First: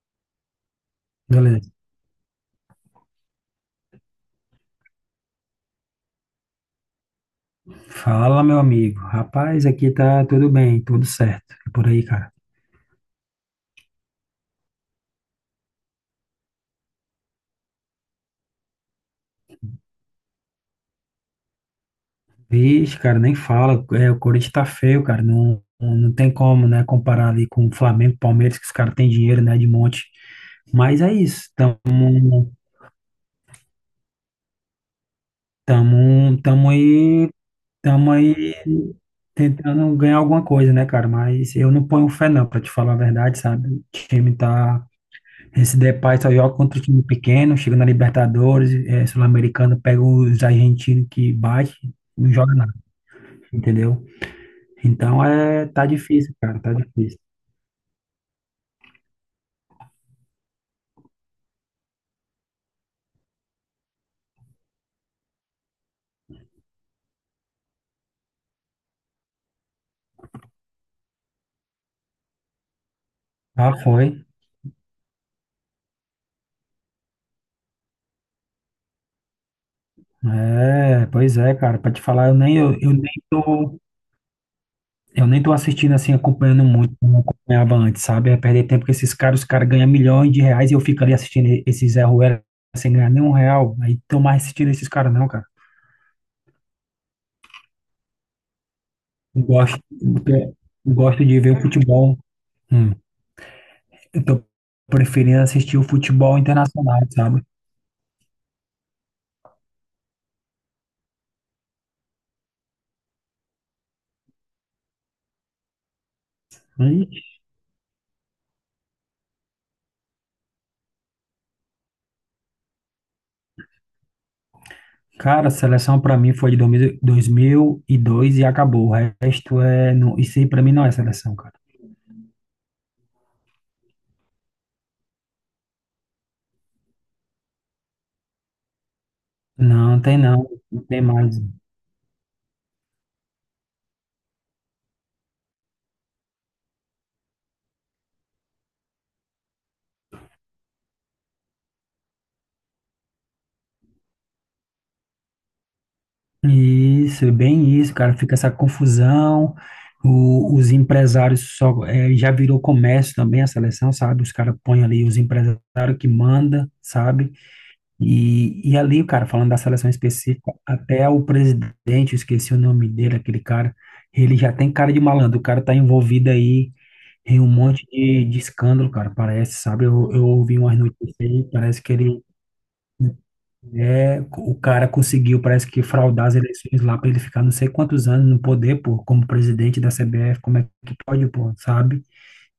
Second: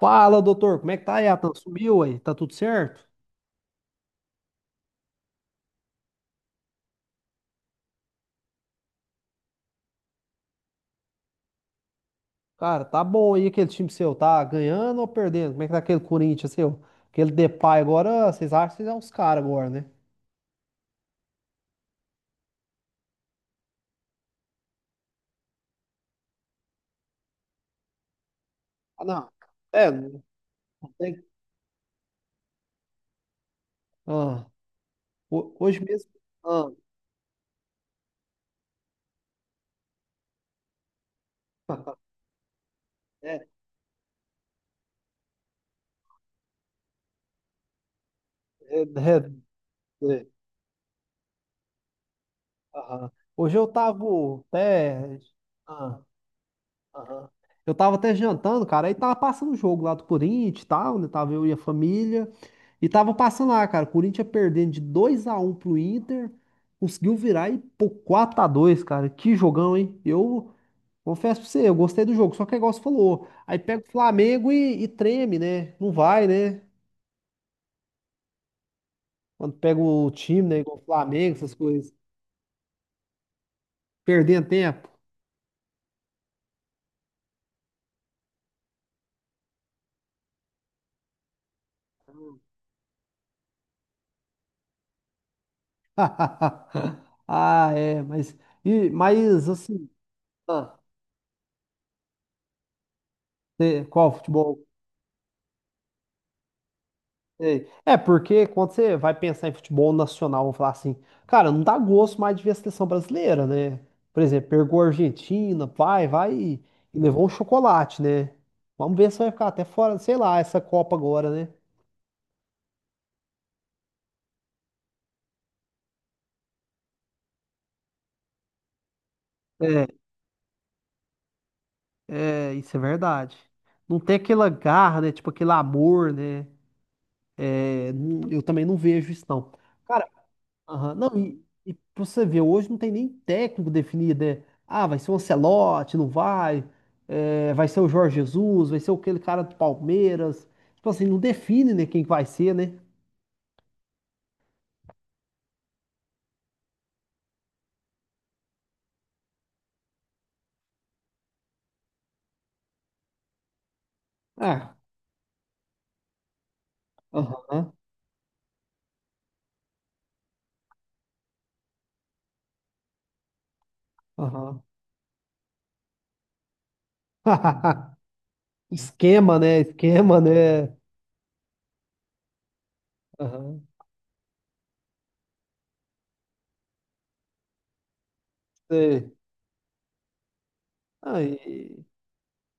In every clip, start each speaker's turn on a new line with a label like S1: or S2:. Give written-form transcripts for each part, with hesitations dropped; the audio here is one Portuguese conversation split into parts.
S1: Fala, doutor, como é que tá, Yatan?
S2: Beleza.
S1: Sumiu aí? Tá tudo certo?
S2: Fala, meu amigo. Rapaz, aqui tá tudo bem, tudo certo. E por aí, cara.
S1: Cara, tá bom aí aquele time seu, tá ganhando ou perdendo? Como é que tá aquele Corinthians seu? Aquele Depay agora, vocês acham que vocês são os caras agora, né?
S2: Vixe, cara, nem fala. É, o Corinthians tá feio, cara. Não, não tem como, né, comparar ali com o Flamengo, Palmeiras, que os caras
S1: Ah,
S2: têm
S1: não.
S2: dinheiro, né, de
S1: É,
S2: monte.
S1: não
S2: Mas é
S1: tem.
S2: isso.
S1: Ah, hoje mesmo.
S2: Tamo,
S1: Ah,
S2: tamo aí, tamo aí tentando ganhar alguma coisa, né, cara? Mas eu não ponho fé, não, pra te falar a verdade,
S1: é,
S2: sabe? O time tá Esse Depay só joga contra o time pequeno, chega na Libertadores,
S1: é, é,
S2: Sul-Americano, pega
S1: é,
S2: os argentinos que bate, não joga nada,
S1: aham. Hoje eu
S2: entendeu?
S1: tava até.
S2: Então tá
S1: Ah,
S2: difícil, cara, tá difícil.
S1: aham. Eu tava até jantando, cara, aí tava passando o jogo lá do Corinthians e tal, né? Tava eu e a família. E tava passando lá, cara. O Corinthians perdendo de 2-1 pro Inter. Conseguiu virar e pô, 4-2, cara. Que jogão, hein? Eu confesso pra você, eu gostei do jogo. Só que é igual você falou. Aí
S2: Ah,
S1: pega o
S2: foi.
S1: Flamengo e treme, né? Não vai, né? Quando pega o time, né? Igual o
S2: É,
S1: Flamengo,
S2: pois
S1: essas
S2: é, cara,
S1: coisas.
S2: pra te falar,
S1: Perdendo tempo.
S2: eu nem tô assistindo assim, acompanhando muito, como acompanhava antes, sabe? É perder tempo com esses caras, os caras ganham milhões de reais e eu fico ali assistindo esses Zé Ruela sem ganhar nenhum real. Aí tô mais assistindo esses caras não, cara.
S1: Ah, é. Mas, e,
S2: Eu
S1: mas
S2: gosto,
S1: assim, ah,
S2: eu gosto de ver o futebol. Hum.
S1: é, qual
S2: Eu tô
S1: futebol?
S2: preferindo assistir o futebol internacional, sabe?
S1: Sei. É, porque quando você vai pensar em futebol nacional, vamos falar assim, cara, não dá gosto mais de ver a seleção brasileira, né? Por exemplo, pegou a Argentina, vai e
S2: Aí,
S1: levou um chocolate, né? Vamos ver se vai ficar até fora, sei lá, essa Copa agora, né?
S2: cara, a seleção pra mim foi de 2000 2002 e dois e acabou. O resto
S1: É,
S2: é. Não, isso aí pra mim não é seleção, cara.
S1: é, isso é verdade. Não tem aquela garra, né? Tipo aquele amor, né? É, eu também não vejo isso, não.
S2: Não, tem não. Não
S1: Aham.
S2: tem
S1: Não,
S2: mais.
S1: e pra você ver, hoje não tem nem técnico definido, né? Ah, vai ser o Ancelotti, não vai? É, vai ser o Jorge Jesus, vai ser aquele cara do Palmeiras. Tipo assim, não define, né, quem que vai ser, né?
S2: Isso, é bem isso, cara. Fica essa confusão. Os empresários só. Já virou comércio também a seleção, sabe? Os caras
S1: Ah,
S2: põem ali os empresários que manda, sabe?
S1: aham,
S2: E ali, cara, falando da seleção específica, até o presidente, eu esqueci o nome dele, aquele cara, ele já
S1: aham.
S2: tem cara de malandro, o cara tá envolvido aí em um monte de escândalo, cara,
S1: Esquema,
S2: parece,
S1: né?
S2: sabe? Eu,
S1: Esquema,
S2: eu ouvi
S1: né?
S2: umas notícias aí, parece que
S1: Aham,
S2: o cara conseguiu, parece que fraudar as eleições lá pra ele ficar não sei quantos anos no poder, pô,
S1: sei.
S2: como presidente da CBF, como é que pode, pô,
S1: Aí,
S2: sabe?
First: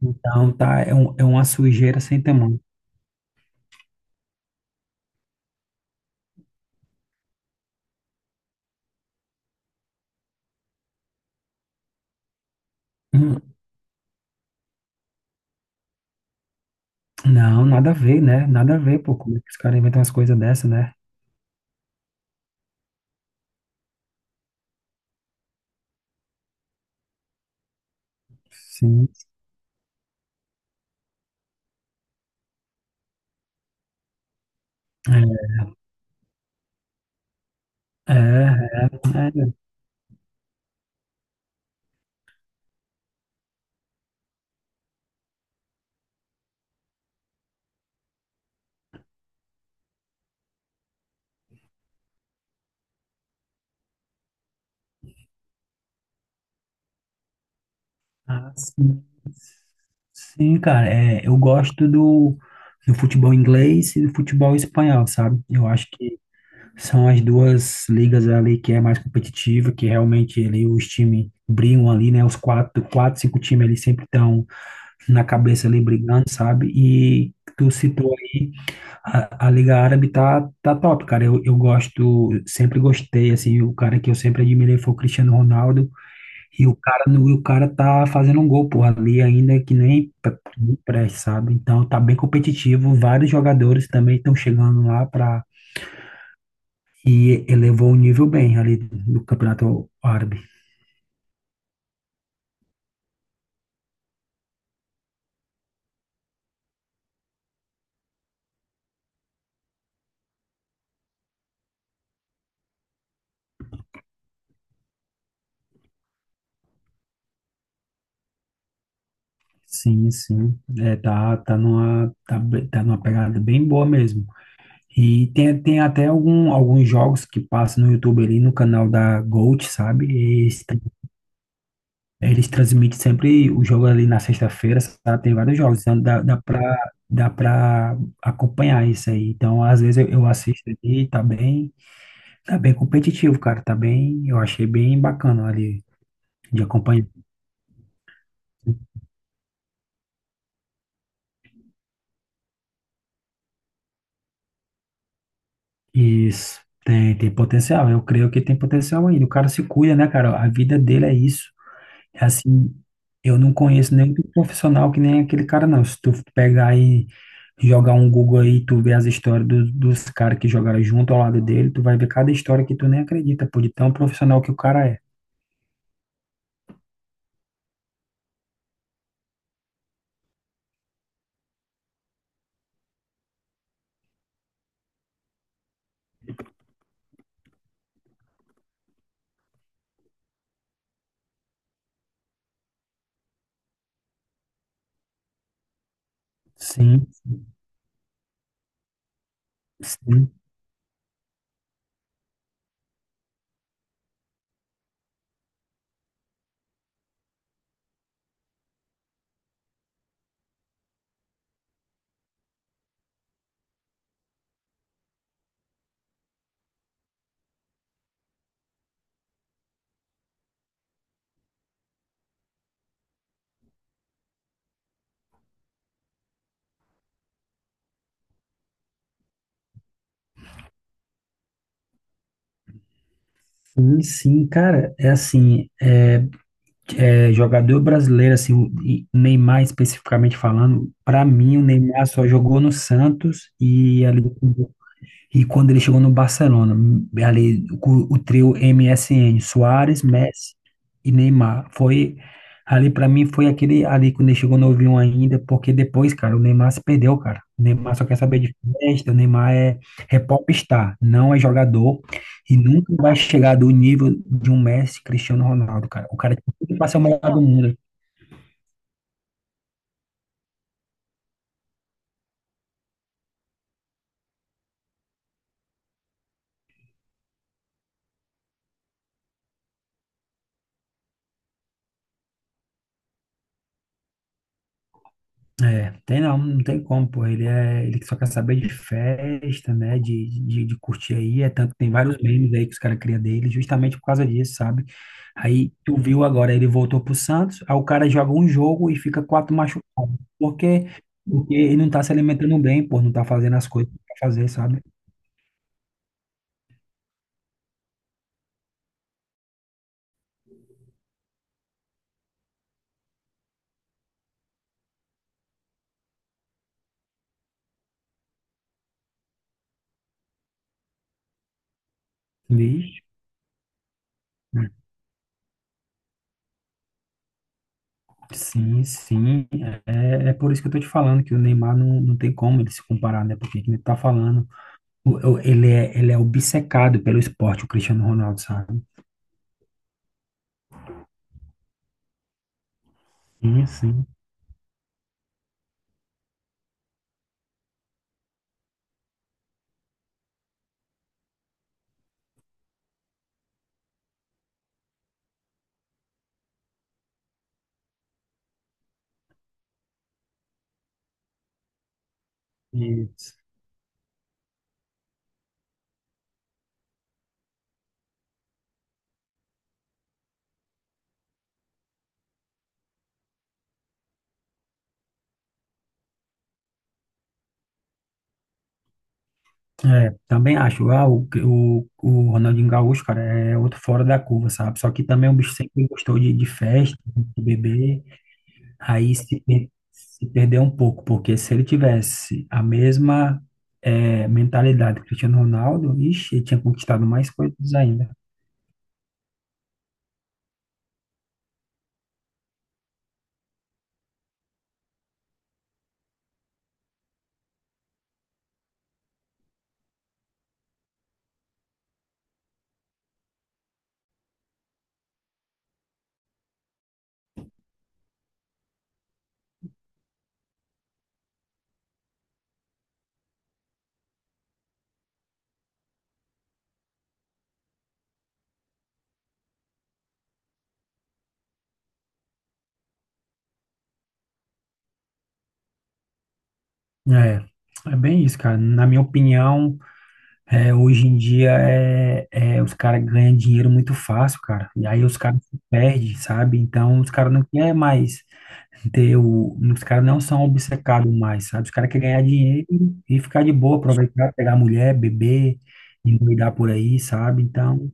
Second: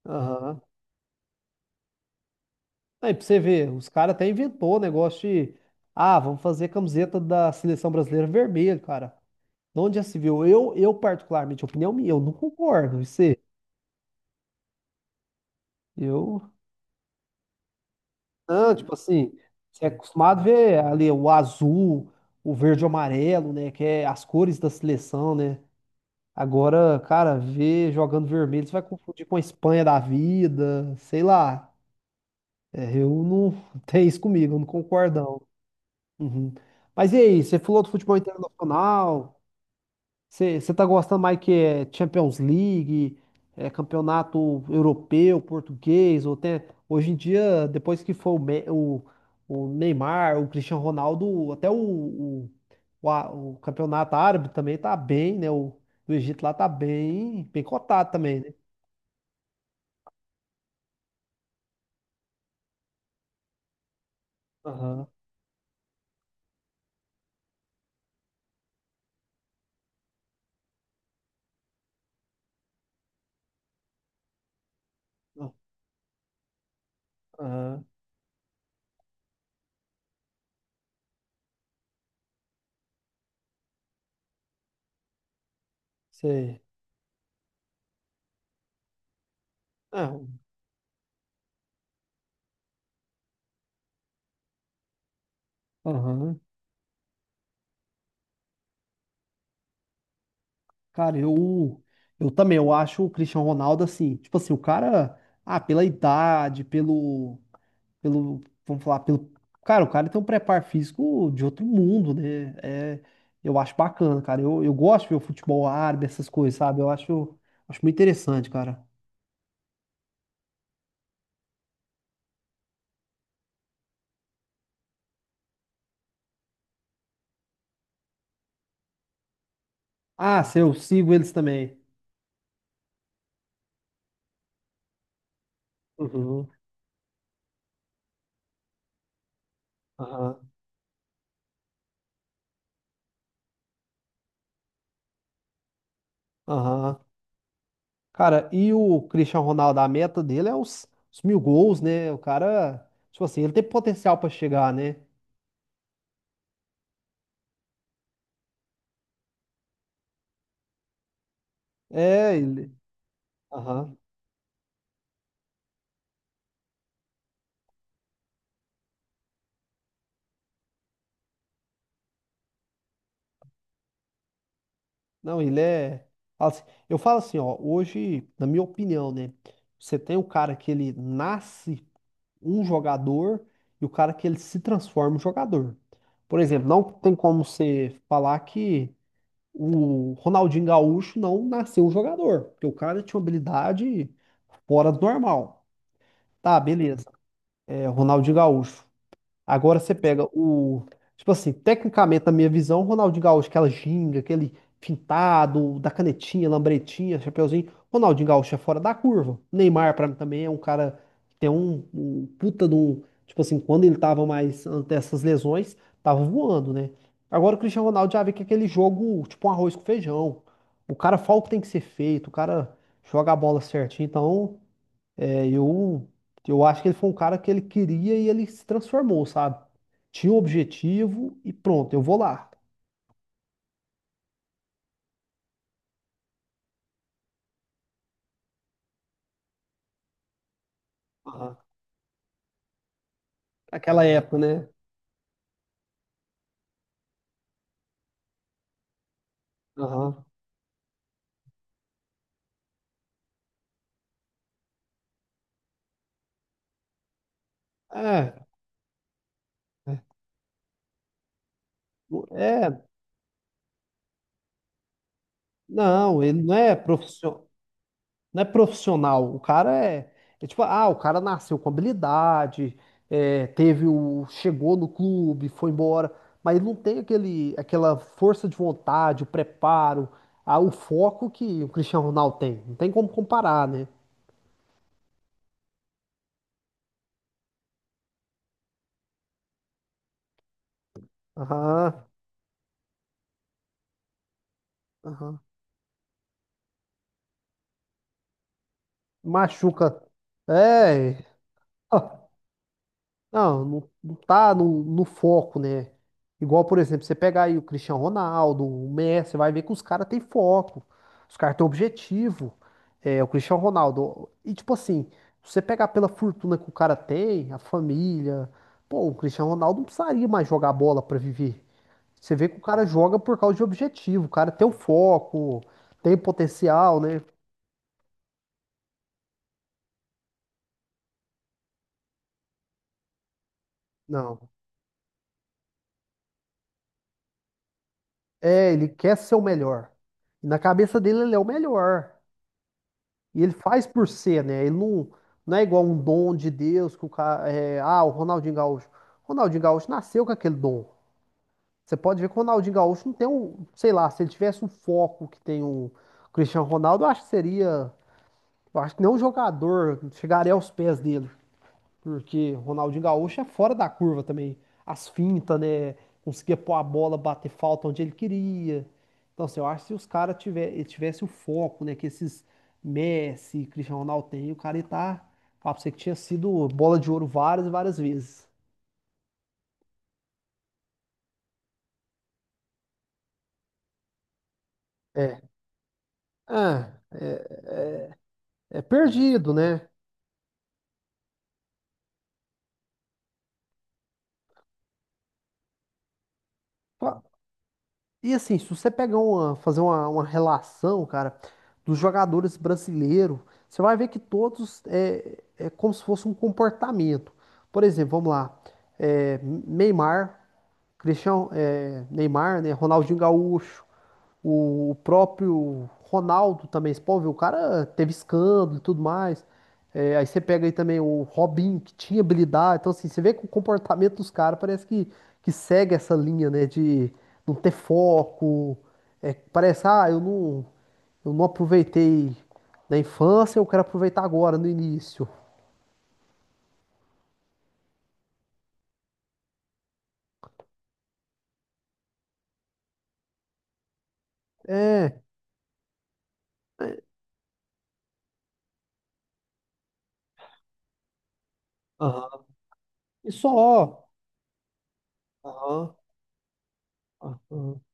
S2: Então,
S1: aham.
S2: tá, é uma sujeira sem tamanho.
S1: Aí pra você ver, os caras até inventou o negócio de, ah, vamos fazer camiseta da seleção brasileira vermelha, cara. Onde já se viu? Eu particularmente, opinião minha, eu não concordo. E Você,
S2: Hum.
S1: eu,
S2: Não, nada a ver, né?
S1: não,
S2: Nada a
S1: tipo
S2: ver, pô.
S1: assim,
S2: Como é que os caras
S1: você é
S2: inventam umas coisas
S1: acostumado a
S2: dessa,
S1: ver
S2: né?
S1: ali o azul, o verde e o amarelo, né? Que é as cores da seleção, né? Agora, cara, ver jogando vermelho, você vai
S2: Sim,
S1: confundir com a Espanha da vida, sei lá. É, eu não tem isso comigo, eu não concordo, não. Uhum. Mas e aí, você falou do
S2: é,
S1: futebol
S2: é, é,
S1: internacional?
S2: é.
S1: Você tá gostando mais que é Champions League, é campeonato europeu, português, ou tem, hoje em dia, depois que foi o, o Neymar, o Cristiano Ronaldo, até o, o campeonato árabe também tá bem, né? O do Egito lá tá bem, bem cotado também, né?
S2: Ah, sim, sim, cara, eu gosto do futebol inglês e do futebol
S1: Aham,
S2: espanhol, sabe? Eu acho que são as duas ligas ali que é mais competitiva, que realmente ali os times brigam ali, né? Os quatro, quatro, cinco times ali sempre estão na cabeça ali brigando, sabe? E tu
S1: aham,
S2: citou aí, a Liga Árabe tá top, cara, eu gosto, sempre gostei, assim, o cara que eu sempre admirei foi o Cristiano Ronaldo.
S1: sei.
S2: E o cara tá fazendo um gol, pô, ali ainda que nem
S1: Ah,
S2: nem preste, sabe? Então tá bem competitivo. Vários jogadores também estão chegando lá para
S1: Aham.
S2: e elevou o nível bem ali do Campeonato Árabe.
S1: Cara, eu também, eu acho o Cristiano Ronaldo assim, tipo assim, o cara, ah, pela idade, pelo. Pelo, vamos falar, pelo, cara, o cara tem um preparo físico de outro mundo, né? É, eu acho bacana, cara. Eu gosto de ver o futebol árabe, essas coisas, sabe? Eu acho, acho muito interessante, cara.
S2: Sim, sim. É, tá numa pegada bem boa mesmo. E tem até alguns jogos que passam no YouTube ali no canal da Gold, sabe? E
S1: Ah, sim,
S2: eles
S1: eu sigo eles também.
S2: É, eles transmitem sempre o jogo ali na sexta-feira, sabe? Tem vários jogos, então dá, dá
S1: Uhum,
S2: pra, dá pra acompanhar isso aí. Então, às vezes eu
S1: aham,
S2: assisto ali, tá bem competitivo, cara, tá bem, eu achei bem bacana ali de
S1: aham.
S2: acompanhar.
S1: Cara, e o Cristiano Ronaldo, a meta dele é os 1.000 gols, né? O cara, tipo assim, ele tem potencial pra chegar, né?
S2: Isso, tem potencial, eu creio que tem potencial ainda. O cara se cuida, né, cara? A vida dele é isso.
S1: É, ele.
S2: Assim, eu não conheço
S1: Aham.
S2: nenhum profissional que nem aquele cara, não. Se tu pegar e jogar um Google aí, tu vê as histórias dos caras que jogaram junto ao lado dele, tu vai ver cada história que tu nem acredita, pô, de tão profissional que o cara é.
S1: Não, ele é. Assim, eu falo assim, ó, hoje, na minha opinião, né? Você tem o cara que ele nasce um jogador e o cara que ele se transforma um jogador. Por exemplo, não tem como você falar que o Ronaldinho Gaúcho não nasceu um jogador, porque o cara tinha uma habilidade fora do normal. Tá, beleza.
S2: Sim,
S1: É, Ronaldinho Gaúcho. Agora você pega
S2: sim,
S1: o. Tipo assim, tecnicamente, na minha visão, o Ronaldinho Gaúcho, aquela ginga, aquele fintado, da canetinha, lambretinha, chapeuzinho. Ronaldinho Gaúcho é fora da curva. Neymar, pra mim, também é um cara que tem um puta de um. Tipo assim, quando ele tava mais antes dessas lesões, tava voando, né? Agora o Cristiano Ronaldo já vê que é aquele jogo, tipo um arroz com feijão. O cara fala o que tem que ser feito, o cara joga a bola certinho. Então. É, eu acho que ele foi um cara que ele queria e ele se transformou, sabe? Tinha um objetivo e pronto, eu vou lá.
S2: sim, sim, cara, é assim, é jogador brasileiro, assim, o e Neymar especificamente falando, pra
S1: Aham.
S2: mim o Neymar só jogou no Santos
S1: Aquela
S2: e ali
S1: época, né?
S2: E quando ele chegou no Barcelona, ali o trio MSN Suárez,
S1: Aham.
S2: Messi e Neymar, foi ali para mim foi aquele ali quando ele chegou novinho ainda, porque depois, cara, o Neymar se perdeu, cara. O Neymar só quer
S1: É,
S2: saber de festa, o Neymar é,
S1: é,
S2: é popstar, não é jogador
S1: não,
S2: e
S1: é,
S2: nunca vai chegar do nível de um Messi, Cristiano Ronaldo, cara. O
S1: não,
S2: cara
S1: ele não
S2: tem
S1: é
S2: que passar o melhor do
S1: profissional,
S2: mundo.
S1: não é profissional. O cara é, é tipo, ah, o cara nasceu com habilidade, é, teve o, chegou no clube, foi embora, mas ele não tem aquele, aquela força de vontade, o preparo, ah, o foco que o Cristiano Ronaldo tem. Não tem como comparar, né?
S2: É, tem não, não tem como, pô. Ele só quer saber de festa, né? De curtir aí. É tanto, tem
S1: Aham,
S2: vários memes aí que os caras criam dele, justamente por causa disso, sabe?
S1: aham.
S2: Aí tu viu agora, ele voltou pro Santos, aí o cara joga um jogo e fica quatro machucados.
S1: Machuca.
S2: Por quê?
S1: É.
S2: Porque ele não tá se
S1: ah,
S2: alimentando bem, pô, não tá fazendo
S1: Não,
S2: as
S1: não,
S2: coisas
S1: não
S2: pra fazer,
S1: tá
S2: sabe?
S1: no, no foco, né? Igual, por exemplo, você pegar aí o Cristiano Ronaldo, o Messi, você vai ver que os caras têm foco. Os caras têm objetivo. É, o Cristiano Ronaldo. E tipo assim, se você pegar pela fortuna que o cara tem, a família. Pô, o Cristiano Ronaldo não precisaria mais jogar bola pra viver. Você vê que o cara
S2: Vixe.
S1: joga por causa de objetivo. O cara tem o foco, tem potencial, né?
S2: Sim, sim. É por isso que eu tô te falando que o Neymar não, não tem como ele se comparar, né? Porque que nem tu tá falando.
S1: Não.
S2: Ele é obcecado pelo esporte, o Cristiano Ronaldo,
S1: É,
S2: sabe?
S1: ele quer ser o melhor. E na cabeça dele, ele é o melhor. E ele
S2: Sim,
S1: faz
S2: sim.
S1: por ser, né? Ele não, não é igual um dom de Deus que o cara. É, ah, o Ronaldinho Gaúcho. Ronaldinho Gaúcho nasceu com aquele dom. Você pode ver que o Ronaldinho Gaúcho não tem um. Sei lá, se ele tivesse um foco que tem o Cristiano Ronaldo, eu acho que seria. Eu acho que nenhum jogador chegaria aos pés dele. Porque Ronaldinho
S2: E
S1: Gaúcho é fora da curva também. As fintas, né? Conseguia pôr a bola, bater falta onde ele queria. Então, assim, eu acho que se os caras tiver, tivesse o foco, né? Que esses Messi, Cristiano Ronaldo tem, o cara ia tá. Fala pra você que tinha sido bola de ouro várias e várias vezes.
S2: É, também acho. Ah, o Ronaldinho Gaúcho, cara, é outro fora da curva, sabe? Só que também o
S1: É,
S2: bicho que sempre gostou de
S1: ah,
S2: festa, de
S1: é,
S2: beber.
S1: é
S2: Aí se,
S1: perdido,
S2: per-
S1: né?
S2: se perdeu um pouco, porque se ele tivesse a mesma mentalidade do Cristiano Ronaldo, ixi, ele tinha conquistado mais coisas ainda.
S1: E assim, se você pegar uma, fazer uma relação, cara, dos jogadores brasileiros, você vai ver que todos é, é como se fosse um comportamento. Por exemplo, vamos lá, é, Neymar. Cristiano, é, Neymar, né? Ronaldinho Gaúcho, o próprio Ronaldo também, você pode ver, o cara teve escândalo e tudo mais. É, aí você pega aí também o Robinho, que tinha habilidade. Então, assim, você vê que o comportamento dos caras parece que segue essa linha, né? De não ter foco. É, parece, ah, eu não aproveitei na infância, eu quero aproveitar agora, no início.
S2: É, é bem isso, cara. Na minha opinião, hoje em dia os caras ganham dinheiro muito fácil, cara. E aí os
S1: É.
S2: caras se perdem, sabe? Então
S1: é,
S2: os caras não querem mais ter o. Os caras não são obcecados mais, sabe? Os caras querem ganhar
S1: Aham.
S2: dinheiro e
S1: E
S2: ficar de boa,
S1: só.
S2: aproveitar, pegar mulher, beber,
S1: Aham.
S2: endoidar por aí, sabe?
S1: Aham.
S2: Então,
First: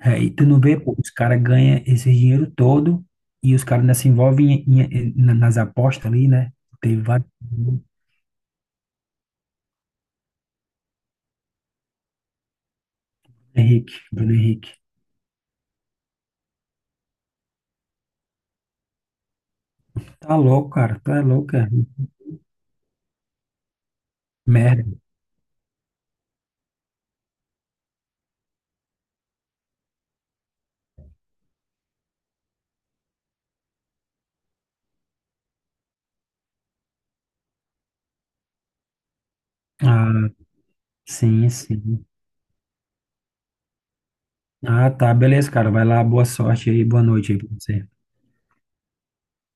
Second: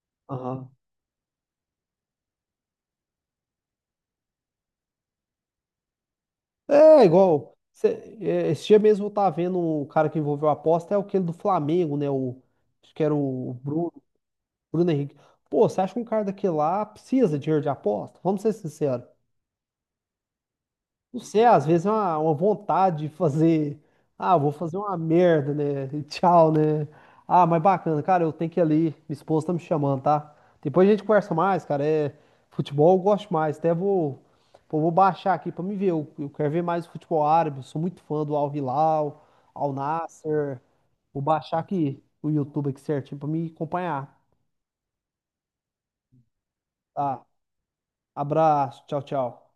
S2: e tu não
S1: Aham.
S2: vê, pô, os caras ganham esse dinheiro todo e os caras ainda se envolvem nas apostas ali, né? Teve
S1: É,
S2: vários.
S1: igual. É, esse dia mesmo eu tava vendo o cara que envolveu a aposta, é aquele do Flamengo, né? O, acho que era o Bruno,
S2: Bruno Henrique.
S1: Bruno Henrique. Pô, você acha que um cara daquele lá precisa de dinheiro de aposta? Vamos ser sinceros.
S2: Tá louco, cara.
S1: Não
S2: Tá
S1: sei,
S2: louco,
S1: às
S2: cara.
S1: vezes é uma vontade de fazer. Ah, vou fazer uma
S2: Merda.
S1: merda, né? E tchau, né? Ah, mas bacana, cara, eu tenho que ir ali. Minha esposa tá me chamando, tá? Depois a gente conversa mais, cara. É, futebol eu gosto mais. Até vou, pô, vou baixar aqui pra me ver. Eu quero ver mais futebol árabe. Eu sou muito fã do Al Hilal, Al
S2: Ah,
S1: Nassr. Vou
S2: sim,
S1: baixar aqui
S2: sim.
S1: o YouTube aqui certinho pra me acompanhar.
S2: Ah, tá, beleza, cara. Vai lá, boa sorte aí, boa
S1: Tá?
S2: noite aí pra você.
S1: Abraço, tchau, tchau.